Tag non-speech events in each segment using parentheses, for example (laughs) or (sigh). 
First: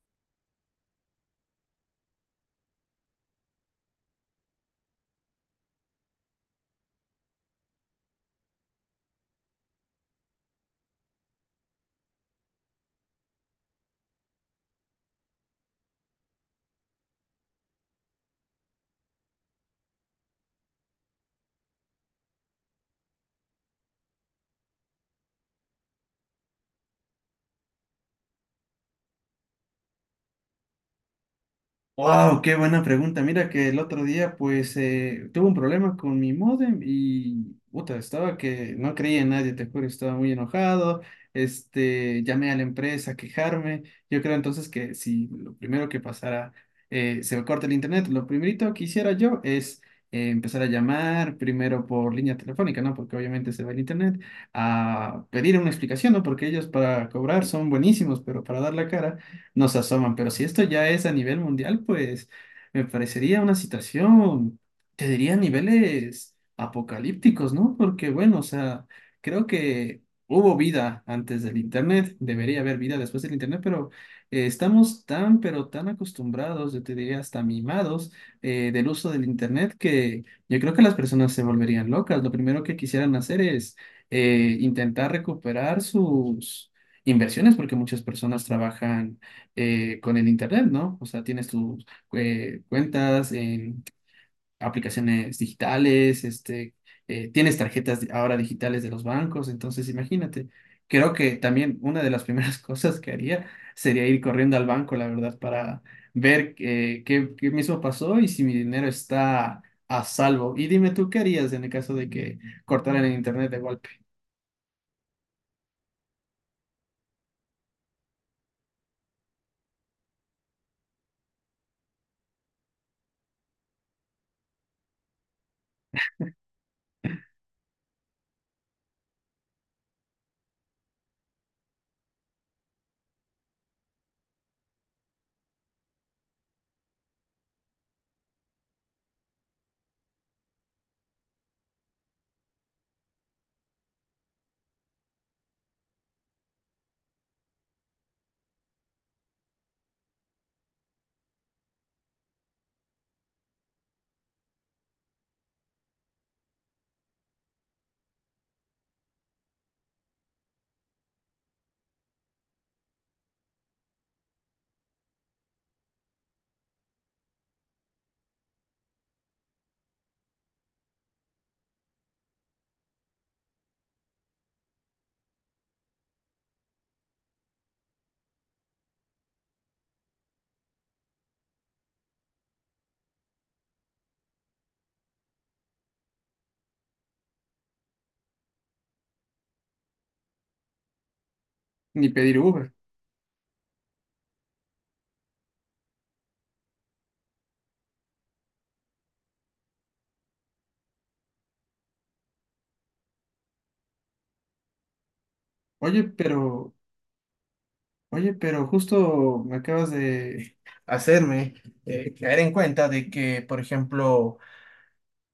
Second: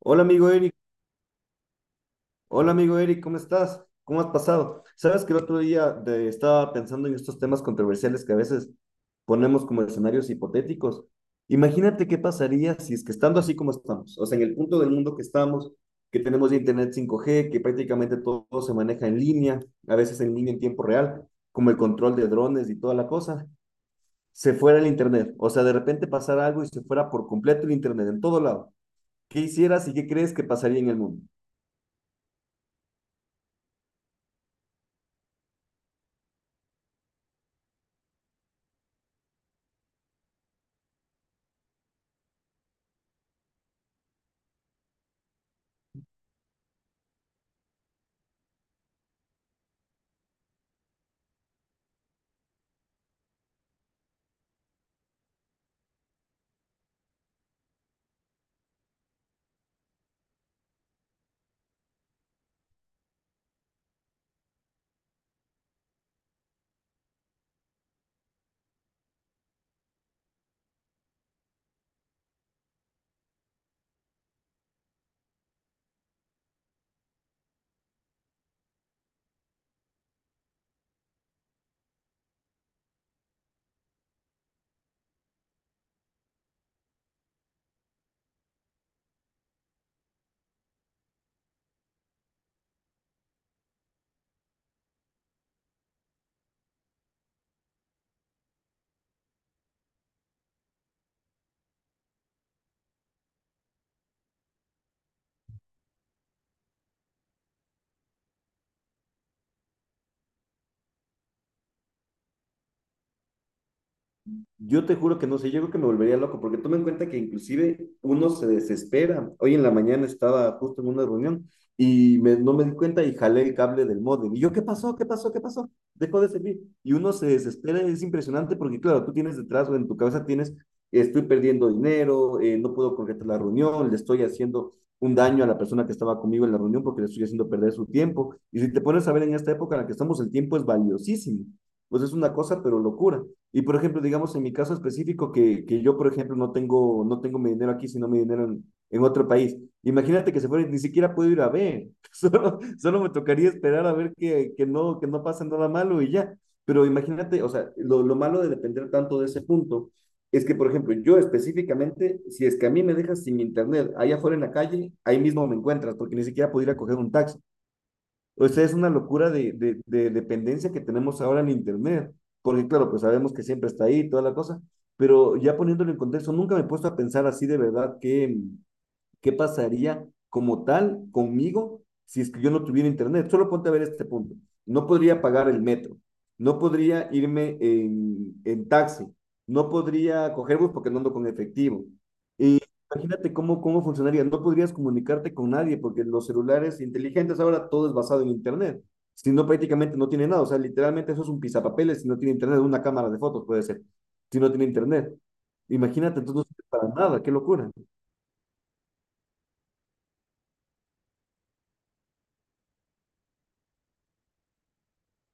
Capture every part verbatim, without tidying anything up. Hola amigo Eric, hola amigo Eric, ¿cómo estás? ¿Cómo has pasado? Sabes que el otro día de- estaba pensando en estos temas controversiales que a veces ponemos como escenarios hipotéticos. Imagínate qué pasaría si es que estando así como estamos, o sea, en el punto del mundo que estamos, que tenemos ya internet cinco G, que prácticamente todo, se maneja en línea, a veces en línea en tiempo real, como el control de drones y toda la cosa, se fuera el internet, o sea, de repente pasara algo y se fuera por completo el internet en todo lado. ¿Qué hicieras y qué crees que pasaría en el mundo? Wow, qué buena pregunta. Mira que el otro día pues eh, tuve un problema con mi módem y puta, estaba que no creía en nadie, te juro, estaba muy enojado. Este, llamé a la empresa a quejarme. Yo creo entonces que si lo primero que pasara eh, se me corta el internet, lo primerito que hiciera yo es eh, empezar a llamar primero por línea telefónica, ¿no? Porque obviamente se va el internet, a pedir una explicación, ¿no? Porque ellos para cobrar son buenísimos, pero para dar la cara nos asoman. Pero si esto ya es a nivel mundial, pues me parecería una situación, te diría a niveles apocalípticos, ¿no? Porque bueno, o sea, creo que hubo vida antes del Internet, debería haber vida después del Internet, pero eh, estamos tan, pero tan acostumbrados, yo te diría hasta mimados eh, del uso del Internet que yo creo que las personas se volverían locas. Lo primero que quisieran hacer es eh, intentar recuperar sus inversiones, porque muchas personas trabajan eh, con el internet, ¿no? O sea, tienes tus eh, cuentas en aplicaciones digitales, este, eh, tienes tarjetas di- ahora digitales de los bancos, entonces imagínate. Creo que también una de las primeras (laughs) cosas que haría sería ir corriendo al banco, la verdad, para ver eh, qué, qué mismo pasó y si mi dinero está a salvo. Y dime tú, ¿qué harías en el caso de que cortaran el internet de golpe? Yo te juro que no sé, yo creo que me volvería loco, porque toma en cuenta que inclusive uno se desespera. Hoy en la mañana estaba justo en una reunión y me- no me di cuenta y jalé el cable del módem. Y yo, ¿qué pasó? ¿Qué pasó? ¿Qué pasó? Dejó de servir. Y uno se desespera, es impresionante porque, claro, tú tienes detrás o en tu cabeza tienes, estoy perdiendo dinero, eh, no puedo concretar la reunión, le estoy haciendo un daño a la persona que estaba conmigo en la reunión porque le estoy haciendo perder su tiempo. Y si te pones a ver en esta época en la que estamos, el tiempo es valiosísimo. Pues es una cosa, pero locura. Y por ejemplo, digamos en mi caso específico, que, que yo, por ejemplo, no tengo, no tengo mi dinero aquí, sino mi dinero en, en otro país. Imagínate que se fuera, y ni siquiera puedo ir a ver. (laughs) Solo, solo me tocaría esperar a ver que, que, no, que no pasa nada malo y ya. Pero imagínate, o sea, lo, lo malo de depender tanto de ese punto es que, por ejemplo, yo específicamente, si es que a mí me dejas sin internet allá afuera en la calle, ahí mismo me encuentras, porque ni siquiera puedo ir a coger un taxi. O sea, es una locura de, de- de dependencia que tenemos ahora en internet, porque claro, pues sabemos que siempre está ahí, toda la cosa, pero ya poniéndolo en contexto, nunca me he puesto a pensar así de verdad que qué pasaría como tal conmigo si es que yo no tuviera internet. Solo ponte a ver este punto. No podría pagar el metro, no podría irme en, en taxi, no podría coger bus porque no ando con efectivo. Ni pedir Y Uber. imagínate cómo, cómo funcionaría. No podrías comunicarte con nadie porque los celulares inteligentes ahora todo es basado en internet. Si no, prácticamente no tiene nada. O sea, literalmente eso es un pisapapeles si no tiene internet, una cámara de fotos puede ser. Si no tiene internet. Oye, Imagínate, entonces no sirve pero para nada, qué locura. Oye, pero justo me acabas de (laughs) hacerme eh, caer en cuenta de que, por ejemplo,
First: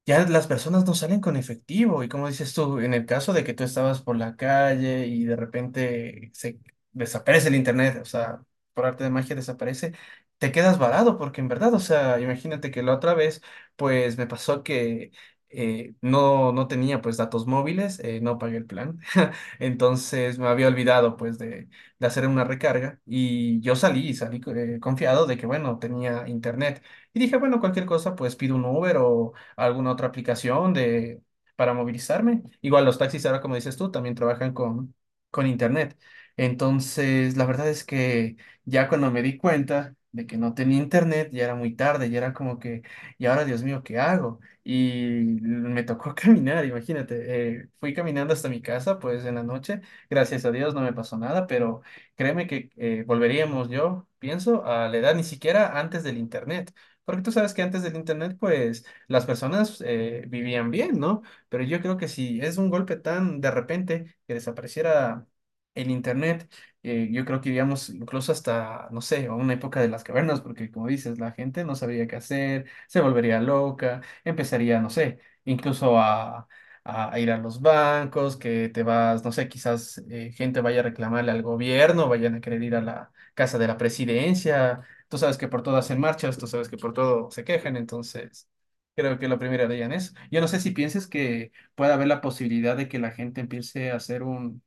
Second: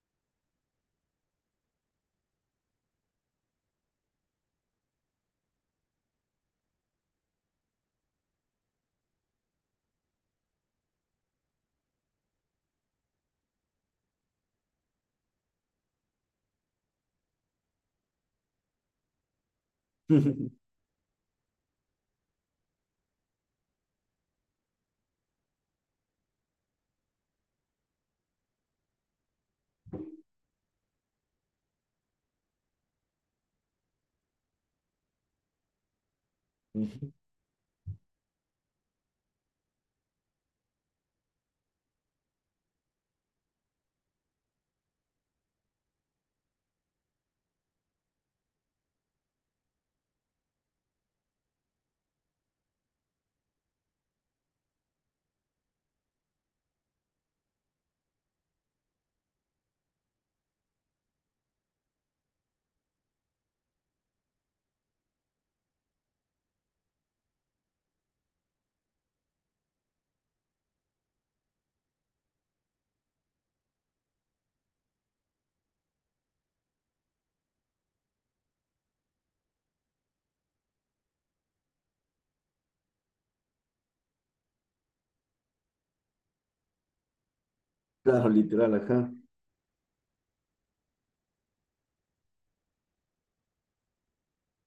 ya las personas no salen con efectivo. Y como dices tú, en el caso de que tú estabas por la calle y de repente se desaparece el internet, o sea, por arte de magia desaparece, te quedas varado, porque en verdad, o sea, imagínate que la otra vez, pues me pasó que eh, no, no tenía pues datos móviles, eh, no pagué el plan. (laughs) Entonces me (laughs) había olvidado pues de, de hacer una recarga y yo salí, salí eh, confiado de que bueno, tenía internet. Y dije, bueno, cualquier cosa, pues pido un Uber o alguna otra aplicación de, para movilizarme. Igual los taxis ahora, como dices tú, también trabajan con, con internet. Entonces, la verdad es que ya cuando me di cuenta de que no tenía internet, ya era muy tarde, ya era como que, y ahora, Dios mío, ¿qué hago? Y me tocó (laughs) caminar, imagínate. Eh, fui caminando hasta mi casa, pues en la noche. Gracias a Dios no me pasó nada, pero créeme que eh, volveríamos, yo pienso, a la edad ni siquiera antes del internet. Porque tú sabes que antes del internet, pues las personas eh, vivían bien, ¿no? Pero yo creo que si es un golpe tan de repente que desapareciera el internet, eh, yo creo que iríamos incluso hasta, no sé, a una época de las cavernas, porque como dices, la gente no sabría qué hacer, se volvería loca, empezaría, no sé, incluso a... a ir a los bancos, que te vas, no sé, quizás eh, gente vaya a reclamarle al gobierno, vayan a querer ir a la casa de la presidencia, tú sabes que por todo hacen marchas, tú sabes que por todo se quejan, Claro, entonces literal, ajá. creo que la primera de ellas es. Yo no sé si pienses que puede haber la posibilidad de que la gente empiece a hacer un,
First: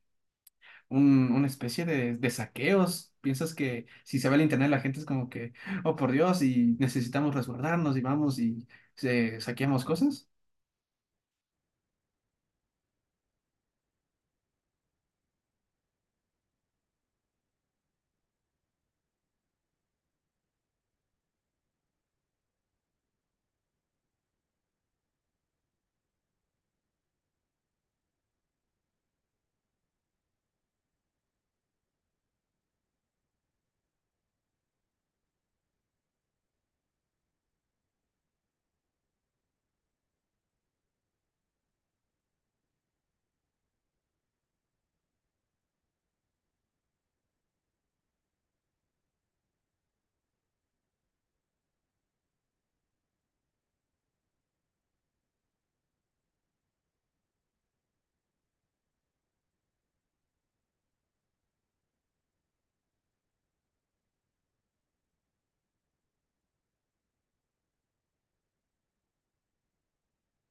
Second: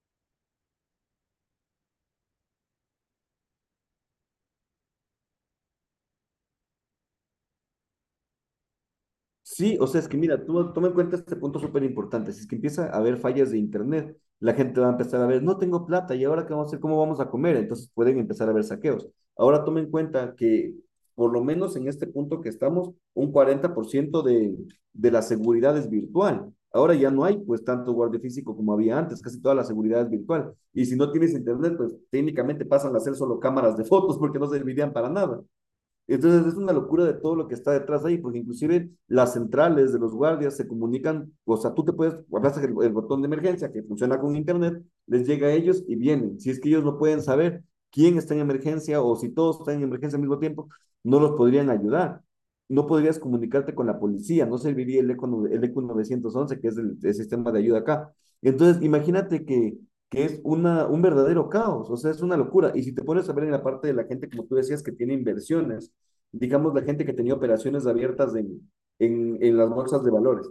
un- una especie de, de saqueos. Piensas que si se va el internet, la gente es como que, oh por Dios, y necesitamos resguardarnos y vamos y se, Sí, saqueamos o sea, es que cosas. mira, tú toma en cuenta este punto súper importante. Si es que empieza a haber fallas de internet, la gente va a empezar a ver, no tengo plata, ¿y ahora qué vamos a hacer? ¿Cómo vamos a comer? Entonces pueden empezar a haber saqueos. Ahora toma en cuenta que, por lo menos en este punto que estamos, un cuarenta por ciento de, de la seguridad es virtual. Ahora ya no hay pues tanto guardia físico como había antes, casi toda la seguridad es virtual. Y si no tienes internet, pues técnicamente pasan a ser solo cámaras de fotos porque no servirían para nada. Entonces es una locura de todo lo que está detrás ahí, porque inclusive las centrales de los guardias se comunican, o sea, tú te puedes, abrazas el, el botón de emergencia que funciona con internet, les llega a ellos y vienen. Si es que ellos no pueden saber quién está en emergencia o si todos están en emergencia al mismo tiempo, no los podrían ayudar. No podrías comunicarte con la policía, no serviría el ECO, el ECO nueve once, que es el, el sistema de ayuda acá. Entonces, imagínate que que es una, un verdadero caos, o sea, es una locura. Y si te pones a ver en la parte de la gente, como tú decías, que tiene inversiones, digamos, la gente que tenía operaciones abiertas en, en, en las bolsas de valores.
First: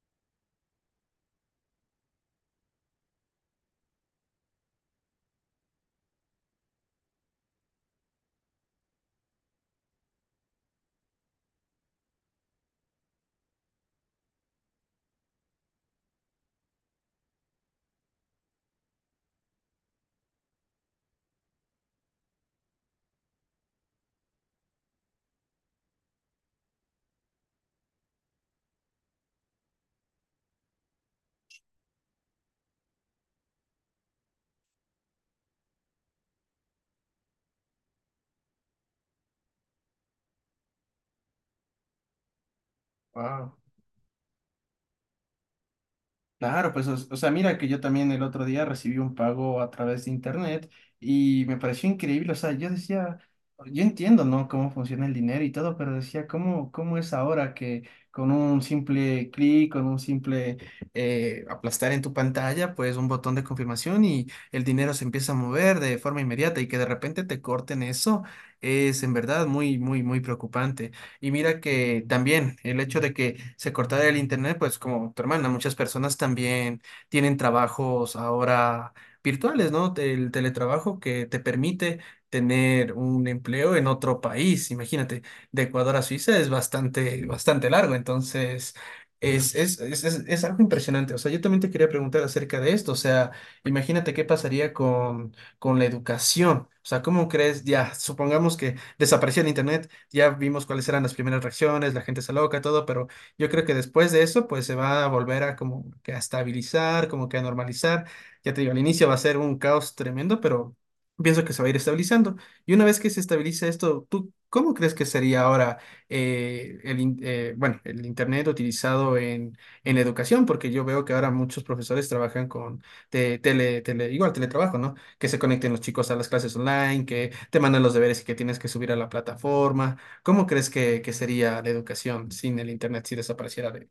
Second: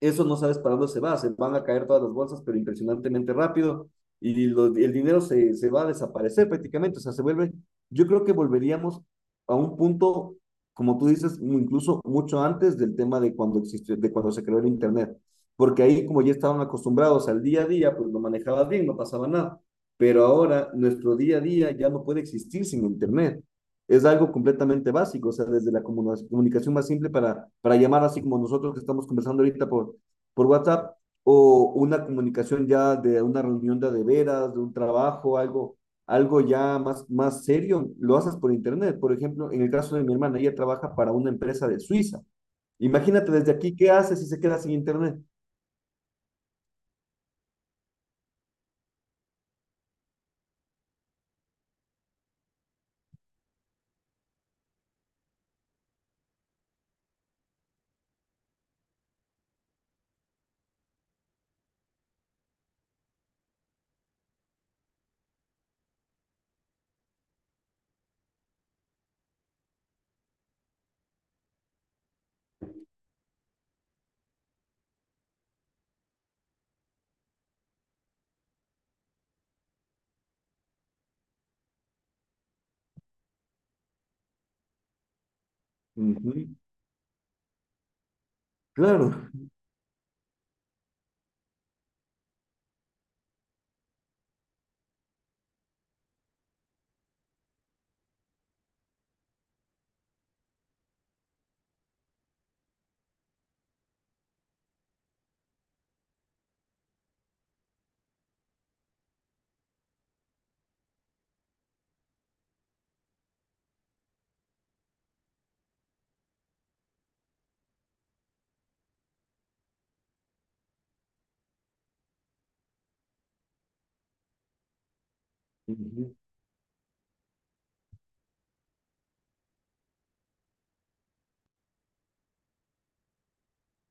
Eso no sabes para dónde se va, se van a caer todas las bolsas, pero impresionantemente rápido, y lo- el dinero se, se va a desaparecer prácticamente, o sea, se vuelve, yo creo que volveríamos a un punto, como tú dices, incluso mucho antes del tema de cuando existió, de cuando se creó el internet, porque ahí como ya estaban acostumbrados al día a día, pues lo manejabas bien, no pasaba nada. Pero ahora nuestro día a día ya no puede existir sin internet, es algo completamente básico, o sea, desde la comunicación más simple para, para llamar así como nosotros que estamos conversando ahorita por, por WhatsApp, o una comunicación ya de una reunión de, a de veras, de un trabajo, algo, algo ya más, más serio, lo haces por internet. Por ejemplo, en el caso de mi hermana, ella trabaja para una empresa de Suiza. Imagínate Wow. desde aquí, ¿qué hace si se queda sin internet? Claro, pues, o, o sea, mira que yo también el otro día recibí un pago a través de internet y me pareció increíble, o sea, yo decía, yo entiendo, ¿no? Cómo funciona el dinero y todo, pero decía, ¿cómo, cómo es ahora que con un simple clic, con un simple eh, aplastar en tu pantalla, pues un botón de confirmación y el dinero se empieza a mover de forma inmediata y que de repente te corten eso, es en verdad muy, muy, muy preocupante. Y mira que también el hecho de que se cortara el internet, pues como tu hermana, muchas personas también tienen trabajos ahora virtuales, ¿no? El teletrabajo que te permite tener un empleo en otro país. Imagínate, de Ecuador Uh a Suiza es -huh, bastante, bastante largo, entonces claro. es, es, es, es, es algo impresionante. O sea, yo también te quería preguntar acerca de esto. O sea, imagínate qué pasaría con, con la educación. O sea, ¿cómo crees? Ya, supongamos que desapareció el internet, ya vimos cuáles eran las primeras reacciones, la gente se loca, todo, pero yo creo que después de eso, pues se va a volver a como que a estabilizar, como que a normalizar. Ya te digo, al inicio va a ser un caos tremendo, pero pienso que se va a ir estabilizando. Y una vez que se estabilice esto, ¿tú cómo crees que sería ahora eh, el, in- eh, bueno, el Internet utilizado en, en la educación? Porque yo veo que ahora muchos profesores trabajan con te- tele, tele, igual teletrabajo, ¿no? Que se conecten Uh los chicos -huh. a las clases online, que te mandan los deberes y que tienes que subir a la plataforma. ¿Cómo crees que, que sería la educación sin el Internet si desapareciera de,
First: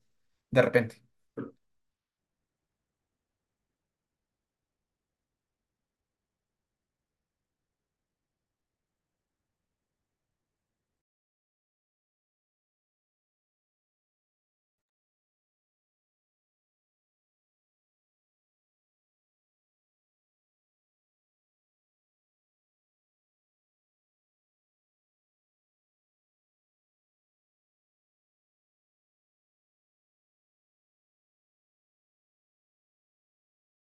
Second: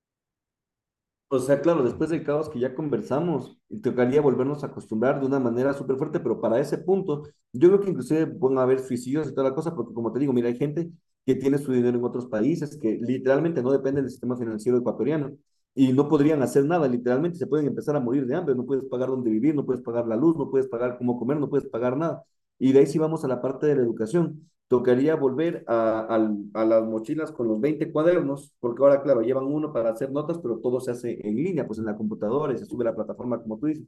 de repente? O sea, claro, después del caos que ya conversamos, tocaría volvernos a acostumbrar de una manera súper fuerte, pero para ese punto, yo creo que inclusive van a haber suicidios y toda la cosa, porque como te digo, mira, hay gente que tiene su dinero en otros países, que literalmente no dependen del sistema financiero ecuatoriano y no podrían hacer nada, literalmente se pueden empezar a morir de hambre, no puedes pagar dónde vivir, no puedes pagar la luz, no puedes pagar cómo comer, no puedes pagar nada. Y de ahí sí vamos a la parte de la educación, tocaría volver a, a, a, las mochilas con los veinte cuadernos, porque ahora, claro, llevan uno para hacer notas, pero todo se hace en línea, pues en la computadora y se sube a la plataforma, como tú dices.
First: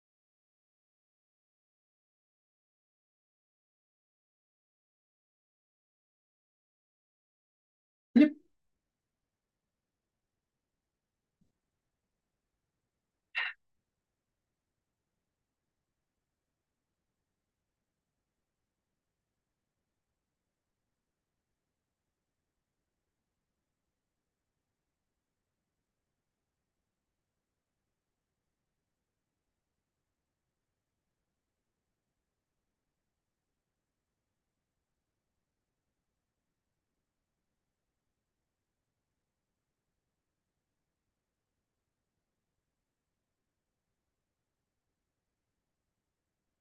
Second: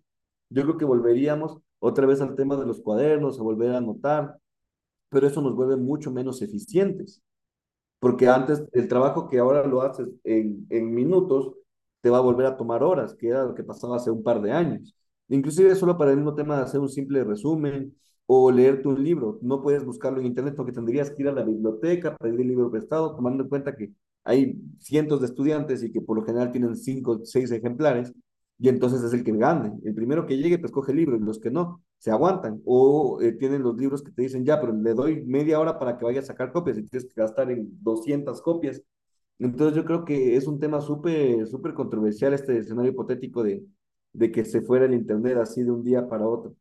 Yo creo que volveríamos otra vez al tema de los cuadernos, a volver a anotar, pero eso nos vuelve mucho menos eficientes. Yo Porque antes el trabajo que ahora lo haces en, en minutos te va a volver a tomar horas, que era lo que pasaba hace un par de años. Inclusive solo para el mismo tema de hacer un simple resumen o leerte un libro. No puedes buscarlo en internet porque tendrías que ir a la biblioteca, pedir el libro prestado, tomando en cuenta que hay cientos de estudiantes y que por lo general tienen cinco o seis ejemplares y entonces es el que gane. El primero que llegue, pues coge el libro, y los que no, se aguantan. O eh, tienen los libros que te dicen, ya, pero le doy media hora para que vaya a sacar copias y tienes que gastar en doscientas copias. Entonces yo creo que es un tema súper, súper controversial este escenario hipotético de, de que se fuera el internet así de un día para otro.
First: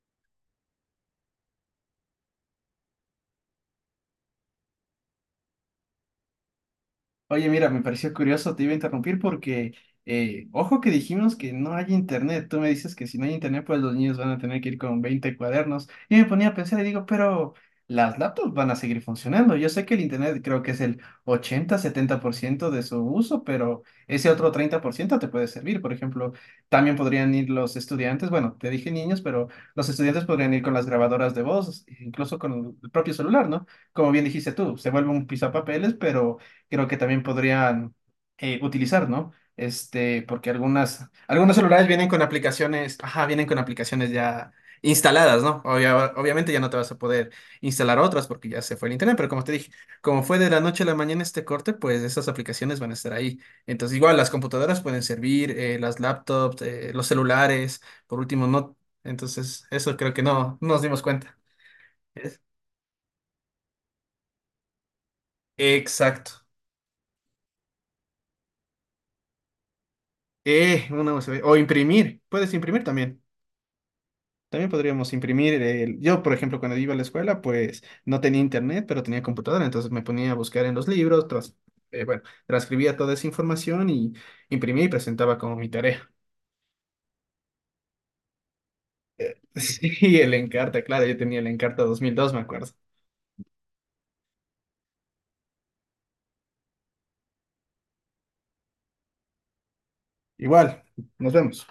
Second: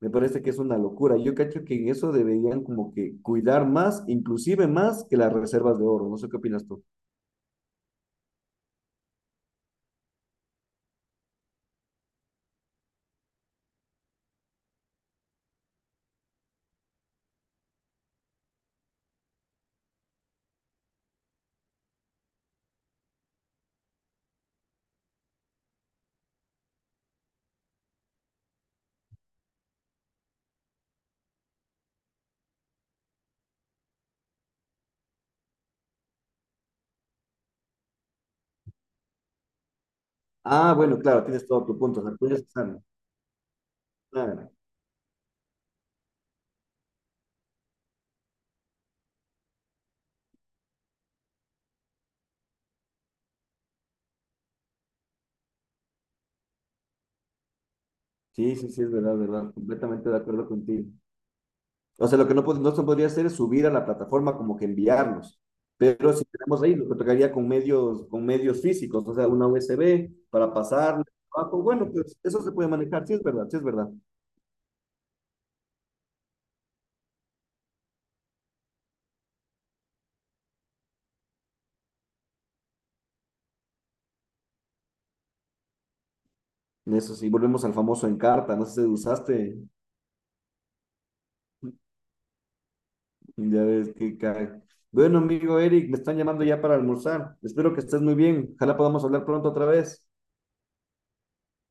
Me parece que es una locura. Yo cacho que en eso deberían como que cuidar más, inclusive más que las reservas de oro. No sé qué opinas tú. oye, mira, me pareció curioso, te iba a interrumpir porque, eh, ojo que dijimos que no hay internet. Tú me dices que si no hay internet, pues los niños van a tener que ir con veinte cuadernos. Y me ponía a pensar y digo, pero las laptops van a seguir funcionando. Yo sé que el internet creo que es el ochenta setenta por ciento de su uso, pero ese otro treinta por ciento te puede servir. Por ejemplo, también podrían ir los estudiantes, bueno, te dije niños, pero los estudiantes podrían ir con las grabadoras de voz, incluso con el propio celular, ¿no? Como bien dijiste tú, se vuelve un pisapapeles, pero creo que también podrían eh, utilizar, ¿no? Este, porque Ah, bueno, algunas, claro, tienes algunos todo tu celulares punto. vienen Las con puedes usar. aplicaciones, ajá, vienen con aplicaciones ya Claro. instaladas, ¿no? Obvia- obviamente ya no te vas a poder instalar otras porque ya se fue el internet, pero como te dije, como fue de la noche a la mañana este corte, pues esas aplicaciones van a estar ahí. Entonces, igual las computadoras pueden servir, eh, las laptops, eh, los celulares, por último, Sí, sí, no. sí, es verdad, verdad. Entonces, eso Completamente creo de que acuerdo no, no nos contigo. dimos cuenta. O sea, lo que Es- no, pod- no se podría hacer es subir a la plataforma como que enviarlos. Pero si Exacto. tenemos ahí, lo que tocaría con medios, con medios físicos, o sea, una U S B para Eh, pasar una U S B. O abajo. Bueno, pues imprimir. eso Puedes se puede imprimir manejar, sí también. es verdad, sí es verdad. También podríamos imprimir el... Yo, por ejemplo, cuando iba a la escuela, pues no tenía internet, pero tenía computadora, entonces me ponía a buscar en los libros, tras- eh, bueno, transcribía toda esa información y imprimía y presentaba como mi tarea. (laughs) Eso sí, volvemos al famoso Encarta, no sé si usaste, Sí, el Encarta, claro, yo tenía el Encarta dos mil dos, me acuerdo. ya ves que cae. Bueno, amigo Eric, me están llamando ya para almorzar. Espero que estés muy bien. Ojalá podamos hablar pronto otra vez. Igual, nos vemos.